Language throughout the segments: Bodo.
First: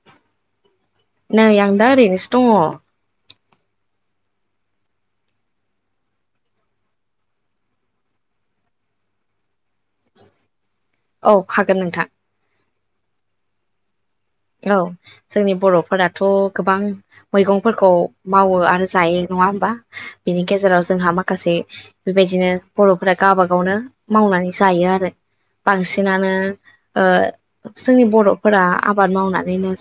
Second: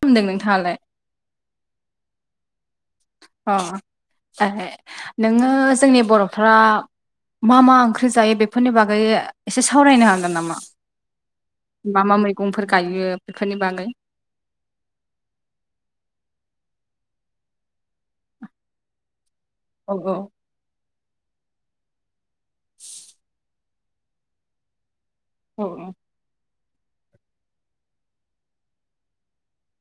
खामदों नोंथाङालाय? नै आं दा ओरैनोसो दङ'। अ ऐ नोङो जोंनि बर'फ्रा मा मा ओंख्रि जायो बेफोरनि बागै एसे सावरायनो हागोन नामा? औ हागोन बा नोंथां मा मैगंफोर गायो बेफोरनि बागै? औ जोंनि बर'फोराथ' गोबां मैगंफोरखौ मावो आरो जायो नङा होम बा? औ बिनि गेजेराव जोंहा माखासे बेबायदिनो बर'फोरा गाबा गावनो मावनानै जायो आरो। औ बांसिनानो ओ जोंनि बर'फोरा आ बाद मावनानैनो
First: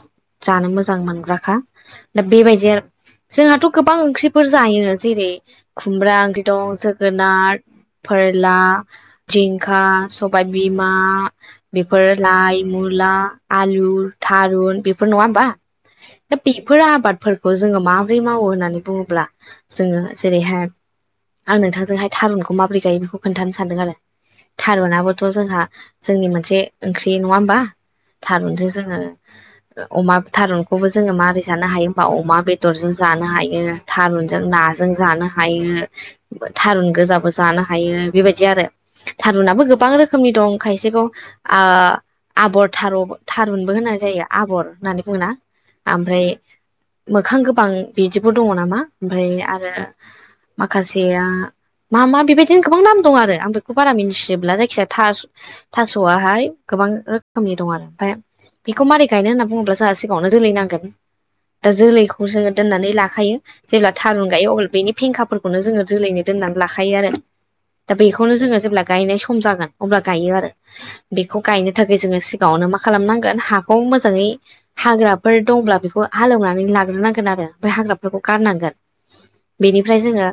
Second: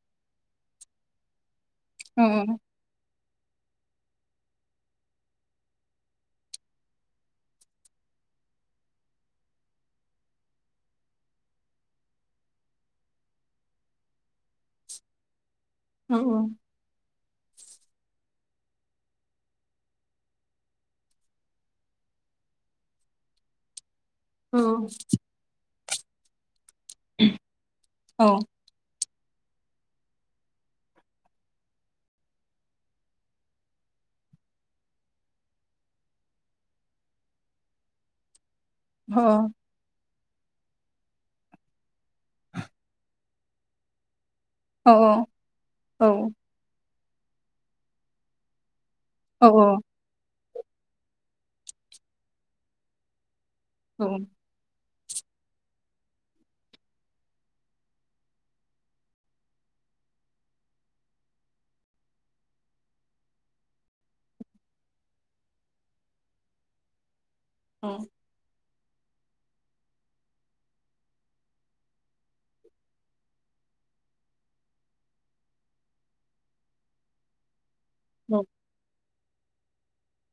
जानो मोजां मोनग्राखा। दा औ बेबायदि आरो। जोंहाथ' गोबां ओंख्रिफोर जायो जेरै खुमब्रा ओंख्रि दं जोगोनार, फोरला, जिंखा, सबाय बिमा बेफोर लाइ, मुला, आलु, थारुन बेफोर नङा होमबा? औ दा बे फोर आबादफोरखौ जोङो माबोरै मावो होननानै बुङोब्ला जोङो जेरैहाय आं नोंथांजोंहाय थारुनखौ माबोरै गायो बेखौ खोन्थानो सानदों आरो। औ थारुनाबोथ' जोंहा जोंनि मोनसे ओंख्रि नङा होमबा? औ थारुनजों जोङो [inaudible] ओ अमा थारुनखौबो जोङो मारै जानो हायो होमबा अमा बेदरजों जानो हायो। थारुनजों नाजों जानो हायो थारुन गोजाबो जानो हायो बेबायदि आरो। औ थारुनाबो गोबां रोख रोखोमनि दं खायसेखौ ओ आबर थार थारुनबो होनाय जायो आबर। औ होननानै बुङोना आमफ्राय मोखां गोबां बिदिबो दङ नामा? ओमफ्राय आरो माखासेया मा मा बेबायदिनो गोबां नाम दं आरो आंबो। बेखौ बारा मिन्थिजोब्ला जायखिजाया थास थासआहाय गोबां रोखोमनि दं आरो ओमफ्राय। बेखौ मारै गायनो होनना बुङोब्ला जोंहा सिगाङावनो जोलै नांगोन दा जोलैखौ जोङो दोननानै लाखायो। जेब्ला थारुन गायो अब्ला बेनि फेंखाफोरखौनो जोङो जोलैनो दोननानै लाखायो आरो दा बेख बेखौनो जोङो जेब्ला गायनाय सम जागोन अब्ला गायो आरो। बेखौ गायनो थाखाय जोङो सिगाङावनो मा खालामनां गोन हाखौ मोजाङै हाग्राफोर दंब्ला बेखौ हालोवनानै लाग्रोनांगोन आरो बै हाग्रा खौ गारनांगोन। बेनिफ्राय जोङो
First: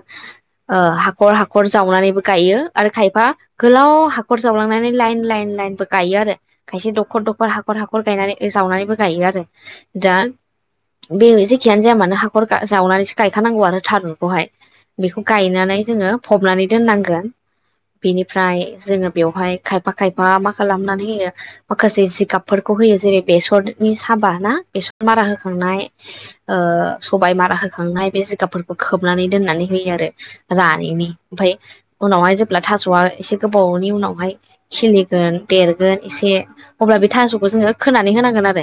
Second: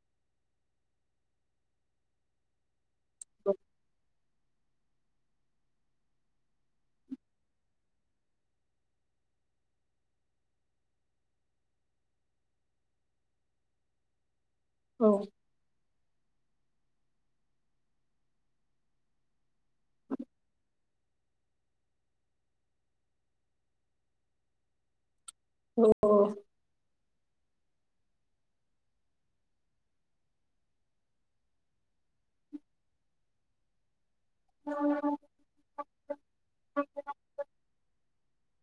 ओ हाखर हाखर जावनानैबो गायो। आरो खायफा गोलाव हाखर जावलांनानै लाइन लाइन लाइनबो गायो आरो खायसे दखर दखर हाख खर हाखर गायनानै जावनानैबो गायो आरो दा। बे जेखियानो जाया मानो हाखर जावनानैसो गायखानांगौ आरो थारुनखौहाय। बेखौ गायनानै जोङो फबनानै दोननांगोन बेनिफ्राय जोङो बेवहाय। खायफा खायफा मा खालामनानै होयो माखासे जिगाब। फोरखौ होयो जेरै बेसरनि साबा ना बेसर मारा होखांनाय औ ओ सबाय मारा होखांनाय बे जिगाबफोरखौ खोबनानै दोननानै होयो आरो रानैनि ओमफाय उनावहाय जेब्ला थास आ एसे गोबावनि उनावहाय। खिलिगोन देरगोन एसे अब्ला बे थास'खौ जोङो खोनानै होनांगोन आरो।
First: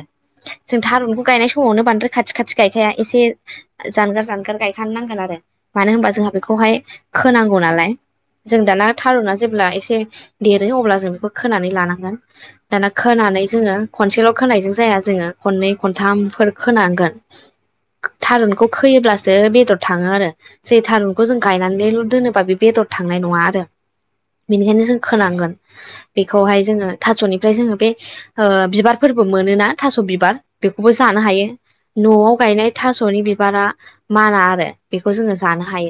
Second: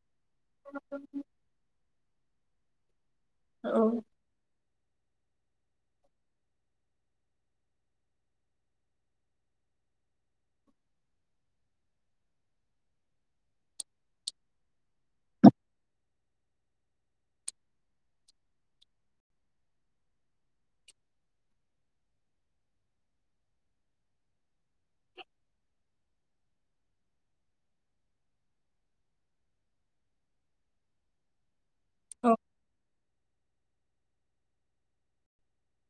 जों थारुनखौ गायनाय समावनो बांद्राय खाथि खाथि गायखाया एसे औ जानगार जानगार गाय खानोनांगोन आरो मानो होनबा जोंहा बेखौहाय खोनांगौ नालाय। जों दाना थारुना जेब्ला एसे देरो अब्ला जों बेखो खोनानै लानांगोन। दाना खोनानै जोङो खनसेल खोनायजों जाया जोङो खननै खनथामफोर खोनांगोन। थारुनखौ खोयोब्लासो बेदर थाङो आरो। जे थारुनखौ जों गायनानैल दोनोबा बे बेदर थांनाय नङा आरो। बेनिखायनो जों खोनांगोन बेखौहाय जोङो थासनिफ्राय जोङो बे। ओ बिबारफोरबो मोनोना थास बिबार बेखौबो जानो हायो। नआव गायनाय थास नि बिबारा माना आरो। बेखौ जोङो जानो हायो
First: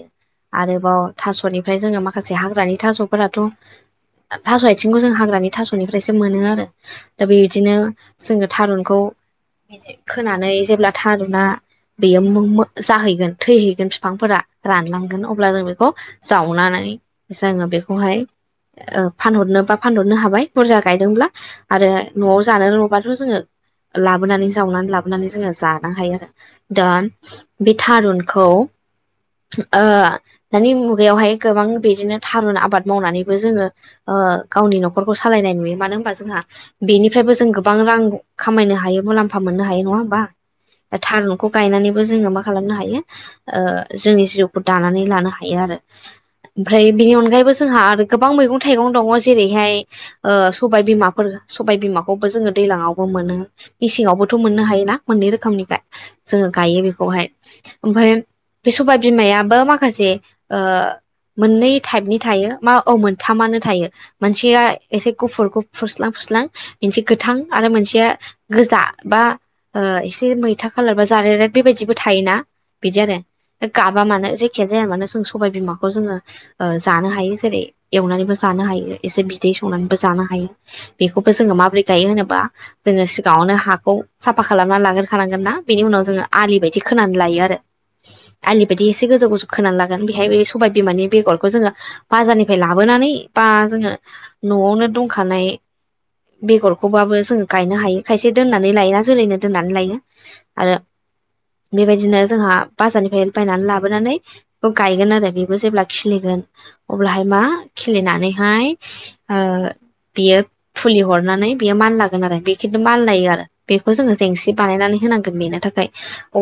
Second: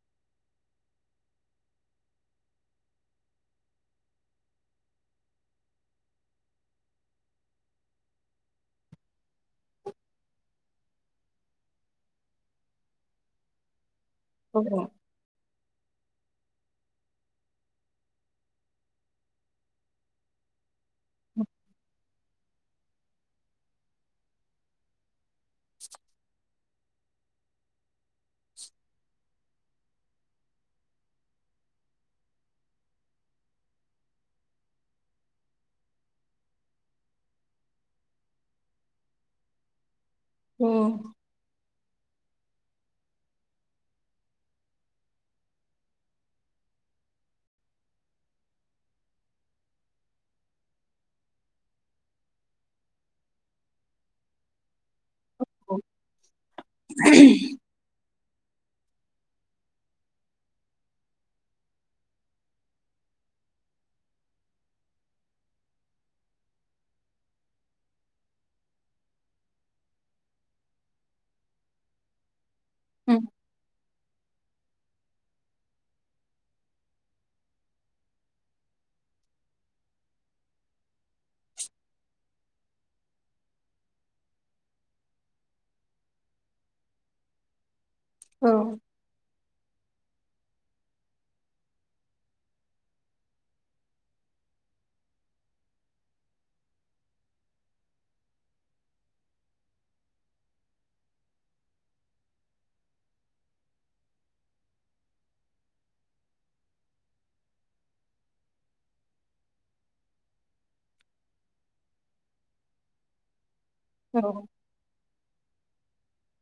आरोबाव थास निफ्राय जोङो माखासे हाग्रानि थास फोराथ थास आथिंखौ जों हाग्रानि थास निफ्रायसो मोनो आरो। दा बेदिनो जोङो थारुनखौ। खोनानै जेब्ला थारुना बेयो मो-मो जाहैगोन थैहैगोन फिफांफोरा। रानलांगोन अब्ला जों बेखौ जावनानै जोङो बेखौहाय। ओ फानहरनो बा फानहरनो हाबाय बुरजा गायदोंब्ला आरो नआव जानो लबाथ जोङो लाबोनानै जावनानै लाबोनानै जोङो जानो हायो आरो। दा बे थारुनखौ ओ दानि मुगायावहाय गोबां बिदिनो थारुन आबाद मावनानैबो जोङो ओ गावनि नखरखौ सालायनाय नुयो मानो होनबा जोंहा बेनिफ्रायबो जों गोबां रां खामायनो हायो मुलाम्फा मोननो हायो नङा होमबा दा थारु खौ गायनानैबो जोङो मा खालामनो हायो ओ जोंनि जिउखौ दानानै लानो हायो आरो। ओमफ्राय बिनि अनगायैबो जोंहा आरो गोबां मैगं थाइगं दङ जेरैहाय ओ सबाय बिमाफोर सबाय बिमाखौबो जोङो दैजलाङावबो मोनो मेसेंआवबोथ मोननो हायोना? मोननै रोखोमनि फाय जोङो गायो बेखौहाय ओमफाय बे सबाय बिमायाबो माखासे ओ मोननै टाइपनि थायो मा औ मोनथामानो थायो। मानसिया एसे गुफुर गु फुस्लां फु स्लां मोनसे गोथां आरो मोनसेया गोजा बा ओ एसे मैथा खालार बा जारेद रेद बेबायदिबो थायोना बिदि आरो गाब बा मानो जेखियानो जाया मानो जों सबाय बिमाखौ जोङो ओ जानो हायो जेरै- एवनानैबो जानो हायो एसे बिदै संनानैबो जानो हायो। बेखौबो जोङो माबोरै गायो होनोबा जोङो सिगाङावनो हाखौ साफा खालामना लाग्रोखानांगोन ना बेनि उनाव जोङो आलि बायदि खोनानै लायो आरो। आलिबायदि एसे गोजौ गोजौ खोना लागोन बेहाय बे सबाय बिमानि बेगरखौ जोङो बाजारनिफ्राय लाबोनानै बा जोङो न'आवनो दंखानाय बेगरखौबाबो जोङो गायनो हायो खायसे दोननानै लाया जोलैनो दोननानै लायो आरो बेबायदिनो जोंहा बाजारनिफ्राय बायनानै लाबोनानै ओ गायगोन आरो बेबो जेब्ला खिलिगोन अब्लाहाय मा खिलिनानैहाय ओ बियो फुलि हरनानै बेयो मानलागोन आरो बे खिन्थु मानलायो आरो बेखौ जोङो जेंसि बानायनानै होनांगोन बेनो थाखाय।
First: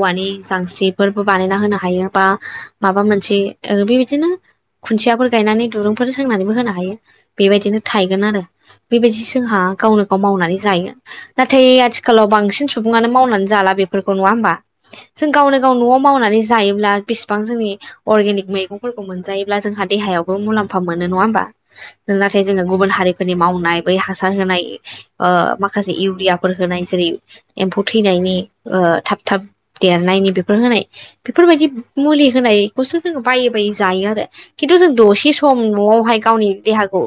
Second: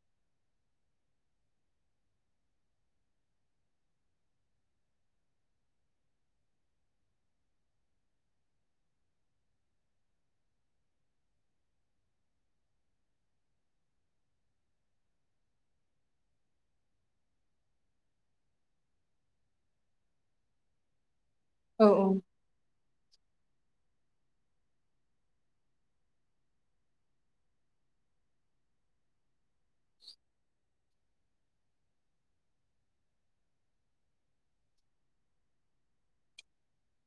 औवानि जांसिरिफोरबो बानायना होनो हायो बा माबा मोनसे ओ बेबायदिनो खुन्थियाफोर गायनानै दुरुंफोर सोंनानैबो होनो हायो बेबायदिनो थायगोन आरो। बेबायजि जोंहा गावनो गाव मावनानै जायो। नाथाय आथिखालाव बांसिन सुबुङानो मावनानै जाला बेफोरखौ नङा होमबा। जों गावनो गाव न'आव मावनानै जायोब्ला बेसेबां जोंनि अर्गेनिक मैगंफोरखौ मोनजायोब्ला जोंहा देहायावबो मुलामफा मोनो नङा होमबा? नाथाय जोङो गुबुन हारिफोरनि मावनाय बै हासार होनाय ओ माखासे इउरियाफोर होनाय जेरै एम्फौ थैनायनि ओ थाब थाब देरनायनि बेफोर होनाय बेफोरबायदि मुलि होनायखौसो जों बायै बायै जायो आरो। खिन्थु जों दसे सम न'आवहाय गावनि देहाखौ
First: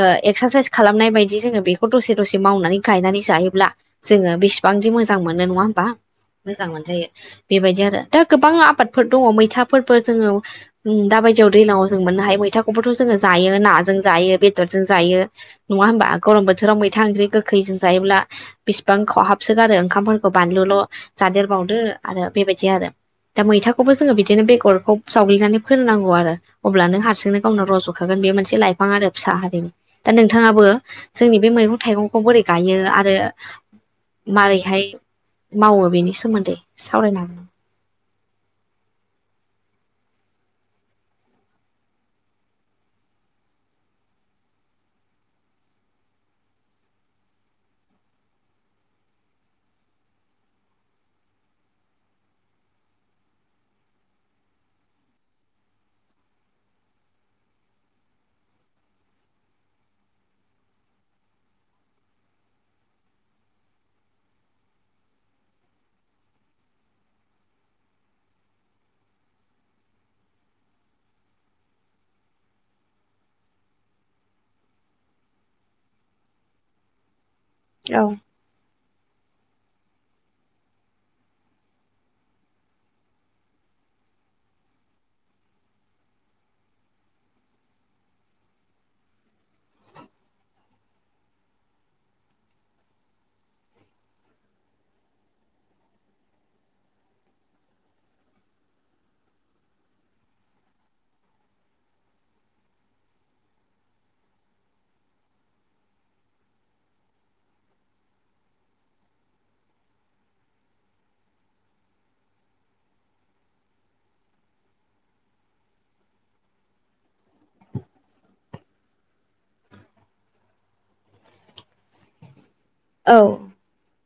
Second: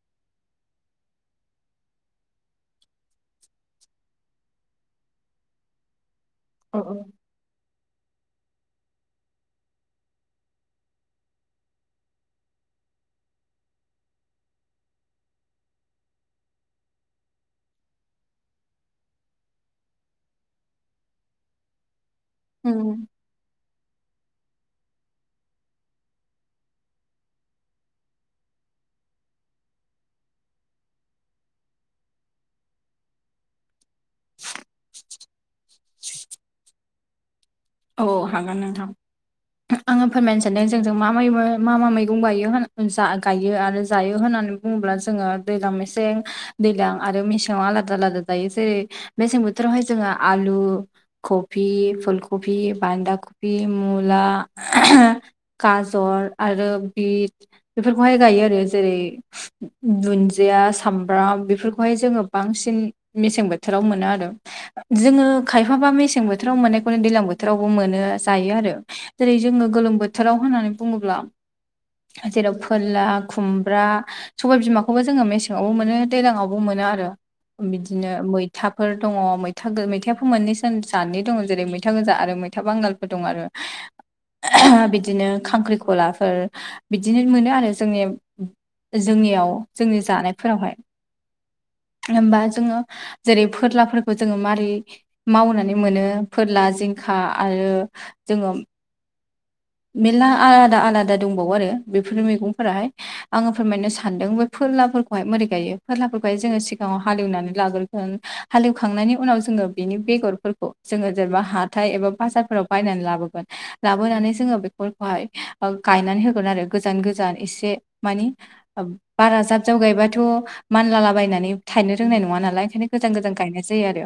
ओ एक्सारसाइस खालामनाय बाय दि जोङो बेखौ दसे दसे मावनानै गायनानै जायोब्ला जोङो बेसेबांदि मोजां मोनो नङा होमबा मोजां मोनजायो। बेबायदि आरो दा गोबां आबादफोर दङ मैथाफोरबो जोङो उम दाबायदियाव दैज्लांआव जों मोननो हायो मैथाखौबोथ' जोङो जायो नाजों जायो बेदरजों जायो। नङा होमबा गरम बोथोराव मैथा ओंख्रि गोखैजों जायोब्ला बिसिबां खहाबसोगारो ओंखामफोरखौ बानलुल' जादेरबावदो आरो बेबायदि आरो। दा मैथाखौबो जोङो बिदिनो बेगरखौ सावग्लिनानै फोनोनांगौ आरो। अब्लानो हारसिंनो गावनो रज'खागोन बे मोनसे लाइफां आरो फिसा हारिमु दा नोंथाङाबो जोंनि बे मैगं थाइगंखौ बोरै गायो आरो मारैहाय मावो बेनि सोमोन्दै सावरायनो हागोन। औ हागोन नोंथां। आङो फोरमायनो सानदों जोंजों मा माया मा मा मैगं गायो होन जा गायो आरो जायो होननानै बुङोब्ला जोङो दैलां मेसें दैलां आरो मेसेंयाव आलादा आलादा जायो जेरै मेसें बोथोरावहाय जोङो आलु, खफि, फुल कबि, बान्दाकफि, मुला गाजर आरो बिट बेफोरखौहाय गायो आरो जेरै दुन्दिया सामब्राम बेफोरखौहाय जोङो बांसिन मेसें बोथोराव मोनो आरो जोङो खायफाबा मेसें बोथोराव मोनो दैलां बोथोरावबो मोनो जायो आरो जेरै जोङो गोलोम बोथोराव होननानै बुङोब्ला जेराव फोलला खुमब्रा सबाय बिमाखौबो जोङो मेसेङावबो मोनो दैलांआवबो मोनो आरो। औ बिदिनो मैथाफोर दङ मैथागो मैथायाबो मोननैसो जादनि दङ जेरै मै था गोजा आरो मैथा बांगालफोर दं आरो। बिदिनो खांख्रिखलाफोर बिदिनो मोनो आरो जोंनि जोंनियाव जोंनि जानायफोरावहाय, होमबा जोङो जेरै फोरलाफोरखौ जोङो मारै मावनानै मोनो फोरला जिंखा आरो जोङो, मेरला आलादा आलादा दंबावो आरो बेफोर मैगंफोराहाय, आङो फोरमायनो सानदों बे फोरलाफोरखौहाय मोरै गायो। फोरलाफोरखौहाय जोङो सिगाङाव हालेवनानै लाग्रो हालेवखांनायनि उनाव जोङो बेनि बेगरफोरखौ जोङो जेनेबा हाथाय एबा बाजारफोराव, बायनानै लाबोगोन लाबोनानै, जोङो बेफोरखौहाय गायनानै होगोन आरो गोजान गोजान एसे मानि बारा जाब जाव गायबाथ' मानलालाबायनानै थायनो रोंनाय नङा नालाय ओंखायनो, गोजान औ गोजान गायनाय जायो आरो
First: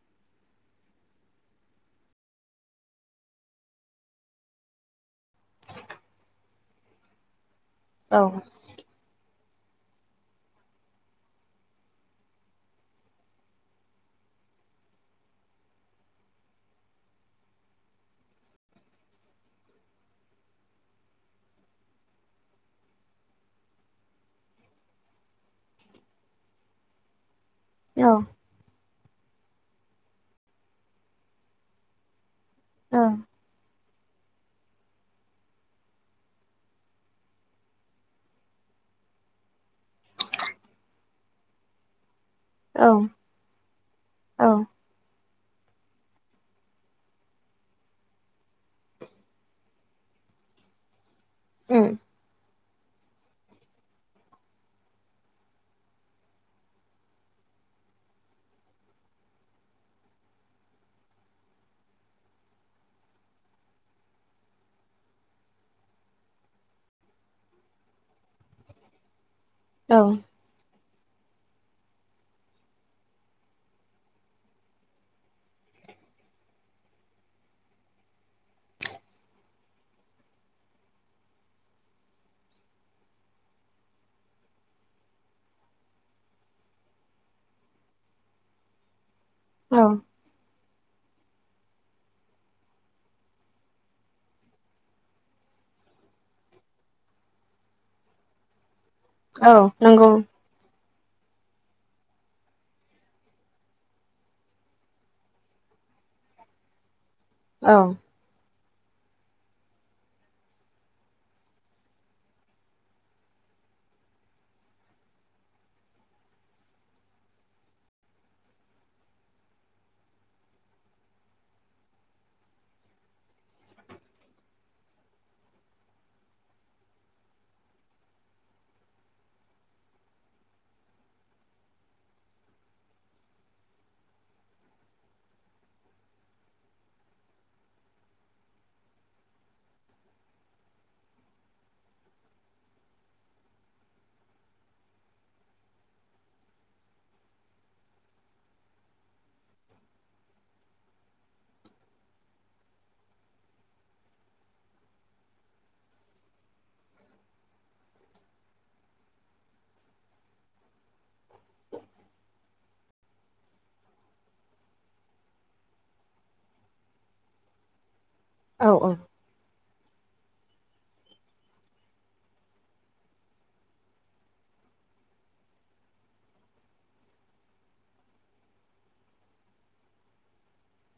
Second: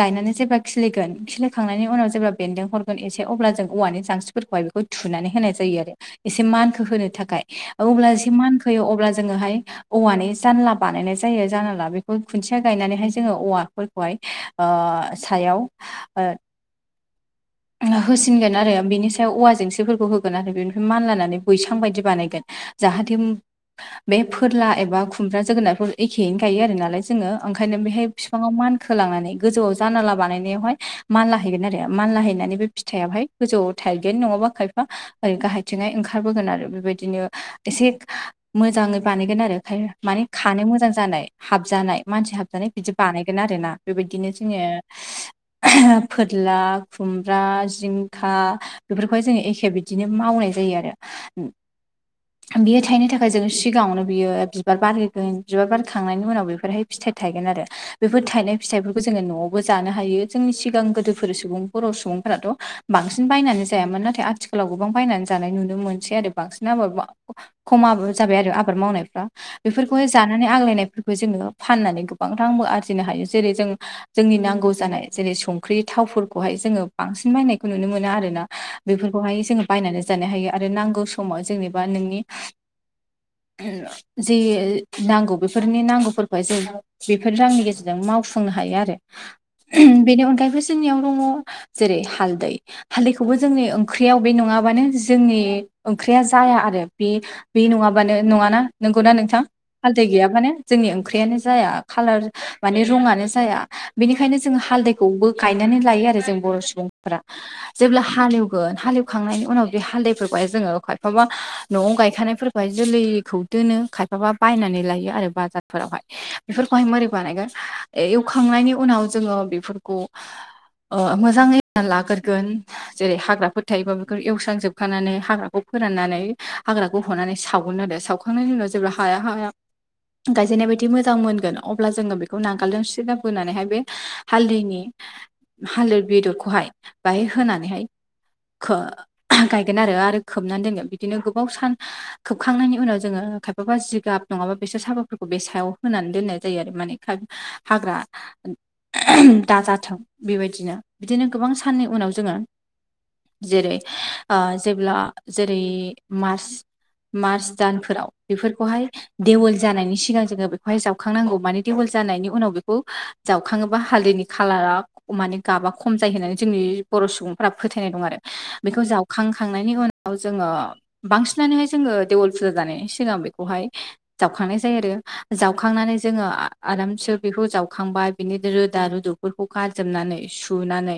गायनानै जेब्ला खिलिगोन खिलिखांनायनि उनाव जेब्ला बेन्दों हरगोन एसे अब्ला जों औवानि जांस्रिफोरखौहाय, थुनानै होनाय जायो आरो एसे मानखौ होनो थाखाय अब्ला औ एसे मान खोयो अब्ला जोङोहाय, औवानि जानला बानायनाय जायो जानला बेखौ खुन्थिया गायनानैहाय जोङो औवाफोर, अहाय ओ सायाव ओ, होसिनगोन आरो बिनि सायाव औवा जेंसिफोरखौ होगोन आरो बेनिफ्राय मानलानानै बैसां बायदि बानायगोन, जाहाथे बे फोरला एबा खुमब्रा जोगोनारफोर एखेयैनो गायो आरो नालाय, जोङो ओंखायनो बेहाय बिफांआव मान खोलांनानै गोजौआव जानाला बानायनायावहाय मानला हैैगोन आरो मानला हैैनानै बे फिथाइआवहाय औ गोजौआव, थाइगोन नङाबा खायफा ओरै गाहायथिंहाय ओंखारबोगोन आरो बेबायदिनो एसे, मोजाङै बानायगोन आरो खाय माने खानो मोजां जानाय हाबजानाय मानसि हाब माने बिदि बानायगोन आरो ना बेबायदिनो औ जोङो ओहो फोरला, खुमब्रा जिंखा बेफोरखौहाय जोङो एखे बिदिनो मावनाय जायो आरो उम बियो थायनो थाखाय जों सिगाङावनो बियो बिबार बारहोगोन बिबार बारखांनायनि उनाव बेफोरहाय फिथाइ थायगोन आरो बेफोर थाइनाय फिथाइफोरखौ जोङो न'आवबो जानो हायो, जोंनि सिगां गोदोफोर सोमोन बर' सुबुंफोराथ' बांसिन बायनानै जायामोन नाथाय आथिखालाव गोबां बायनानै जानाय नुनो मोनसै आरो बांसिन आबाद माव खमाजाबाय आरो आबाद मावनायफ्रा औ बेफोरखौ जानो नानै आग्लायनायफोरखौ जोङो फाननानै गोबां रांबो आरजिनो हायो जेरै जों जोंनि नांगौ जानाय जेरै संख्रि थावफोर खौहाय जोङो बांसिन बायनायखौ नुनो मोनो आरो ना बेफोरखौहाय जों बायनानै जानो हायो आरो नांगौ स समाव जोंनिबा नोंनि जि नांगौ बेफोरनि नांगौफोरखौ जों बेफोर रांनि गेजेरजों मावफुंनो हायो आरो औ बेनि अनगायैबो जोंनियाव, दङ जेरै हालदै, हालदैखौबो जोंनि ओंख्रियाव बे नङाबानो जोंनि ओंख्रिया जाया आरो बे बे नङाबानो नङाना नोंगौना नोंथां औ हालदै नंगौ गैयाबानो, जोंनि ओंख्रियानो जाया खालार माने रंहानो जाया बेनिखायनो जों हालदैखौबो गायनो गायनानै लायो आरो जों बर' सुबुंफोरा औ जेब्ला हालेव गोन हालेवखांनायनि उनाव बे हालदैफोरखौहाय जोङो खायफाबा न'आव गायखानायफोरखौहाय जोलैखौ दोनो खायफाबा बायनानै लायो आरो बाजारफोरावहाय, बेफोरखौहाय माबोरै बानायगोन एवखांनायनि उनाव जोङो बेफोरखौ, ओ मोजाङै लाग्रोगोन, जेरै हाग्राफोर थायोबा बेखौ एवस्रांजोबखानानै हाग्राखौ फोराननानै हाग्राखौ हनानै सावगोन आरो साव सावखांनायनि उनाव जेब्ला हाया हाया, गायजेननाय बायदि मोजां मोनगोन अब्ला जोङो बेखौ नांगोलजों सिदा बोनानैहाय बे हालदैनि, हालदै बेदरखौहाय बाहाय होनानैहाय, खो गायगोन आरो आरो खोबनानै दोनगोन बिदिनो गोबाव सान खोबखांनायनि उनाव जोङो खायफाबा जिगाब नङाबा बेसोर साबाफोरखौ बे सायाव होनानै दोननाय जायो। आरो माने हाग्रा दाजाथों, बेबायदिनो बिदिनो गोबां साननि उनाव जोङो जेरै ओ जेब्ला जेरै मार्च मार्च दानफोराव बेफोरखौहाय देवोल जानायनि सिगां जोङो बेखौहाय जावखांनांगौ माने देवोल जानायनि उनाव बेखौ जावखाङोबा हालदैनि खालाराव माने गाबा खम जायो होननानै जोंनि बर' सुबुंफोरा फोथायनाय दं आरो औ बेखौ औ जावखांखांनायनि उ नाव जोङो बांसिनानोहाय जोङो देवोल फुजा जानायनि सिगां बेखौहाय जावखांनाय जायो आरो जावखांनानै जोङो आरामसे बेखौ जावखांबाय बिनि रोदा रुदु फोरखौ गारजोबनानै सुनानै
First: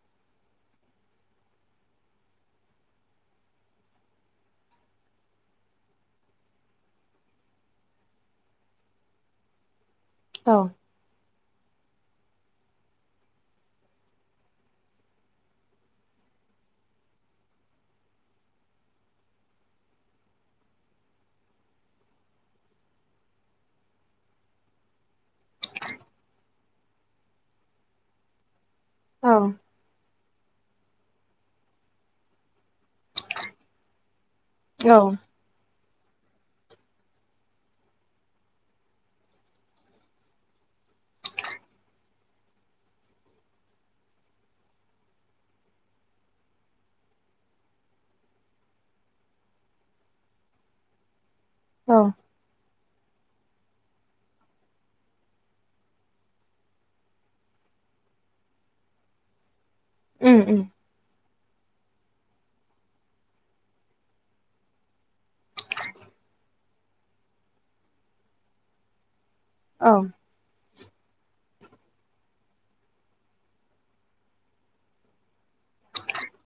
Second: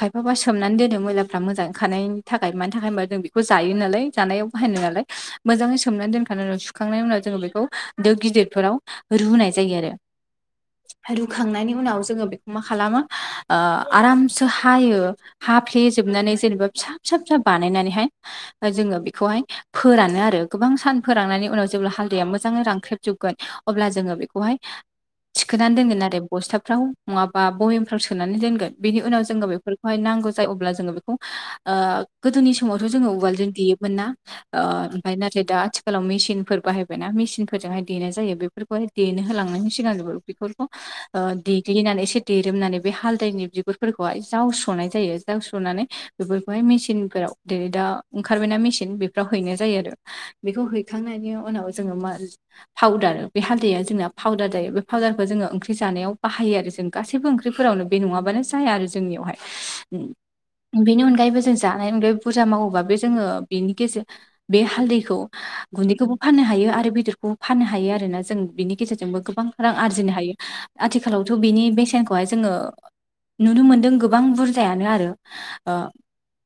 खायफाबा सोमनानै दोनो मैलाफ्रा मोजांखारनायनि थाखाय मानि थाखाय होनबा जों बेखौ जायो नालाय जानायाव बाहायनो नालाय मोजाङै सोमनानै दोनखांनाय उनाव सुखांनायनि उनाव जोङो बेखौ दो गिदिरफोराव रुनाय जायो आरो। औ। आमफाय रुखांनायनि उनाव जोङो बेखौ मा खालामो ओ आरामसो हायो। हा फ्ले जोबनानै जेनेबा फिसा फिसा फिसा बानायनानैहाय जोङो बेखौहाय फोरानो आरो गोबां सान फोराननानै उनाव जेब्ला हाल्दैया मोजाङै रांख्रेबजोबगोन अब्ला जोङो बेखौहाय थिखोनानै दोनगोन आरो बस्थाफ्राव नङाबा बय येमफ्राव सोनानै दोनगोन बेनि उनाव जोङो औ बेफोरखौहाय नांगौ जायो अब्ला जोङो बेखौ ओ गोदोनि समावथ' जोङो उवालजों देयोमोन ना ओ औ ओमफ्राय ना जे दा आथिखालाव मेसिनफोर बाहायबायना मेसिनफोरजोंहाय देनाय जायो बेफोरखौहाय देनो होलांनायनि सिगां जोबोर बेफोरखौ ओ देग्लिनानै एसे देरोमनानै बे हालदैनि बिगुरफोरखौहाय जावस्र'नाय जायो जावस्र'नानै बेफोरखौहाय मेचिनफोराव जेरै दा ओंखारबायना मेसिन बेफोराव हैनाय जायो आरो बेखौ हैखांनायनि उनाव जोङो औ मा पाउदार बे हालैदाया जोंना पावउदार जायो बे पाउदारखौ जोङो ओंख्रि जानायाव बाहायो आरो जों गासैबो ओंख्रि फोराव बे नङाबानो जाया आरो जोंनियावहाय उम उम बेनि अनगायैबो जों जानाय अनगायै बुरजा मावोबा बे जोङो बेनि गेजेर बे हालदैखौ गुन्दैखौबो फाननो हायो आरो बेदरखौबो फाननो हायो आरोना जों बिनि गेजेरजोंबो गोबां रां औ आरजिनो हायो आथिखालावथ' बिनि बेसेन खौहाय जोङो नुनो मोनदों गोबां बुरजायानो आरो ओ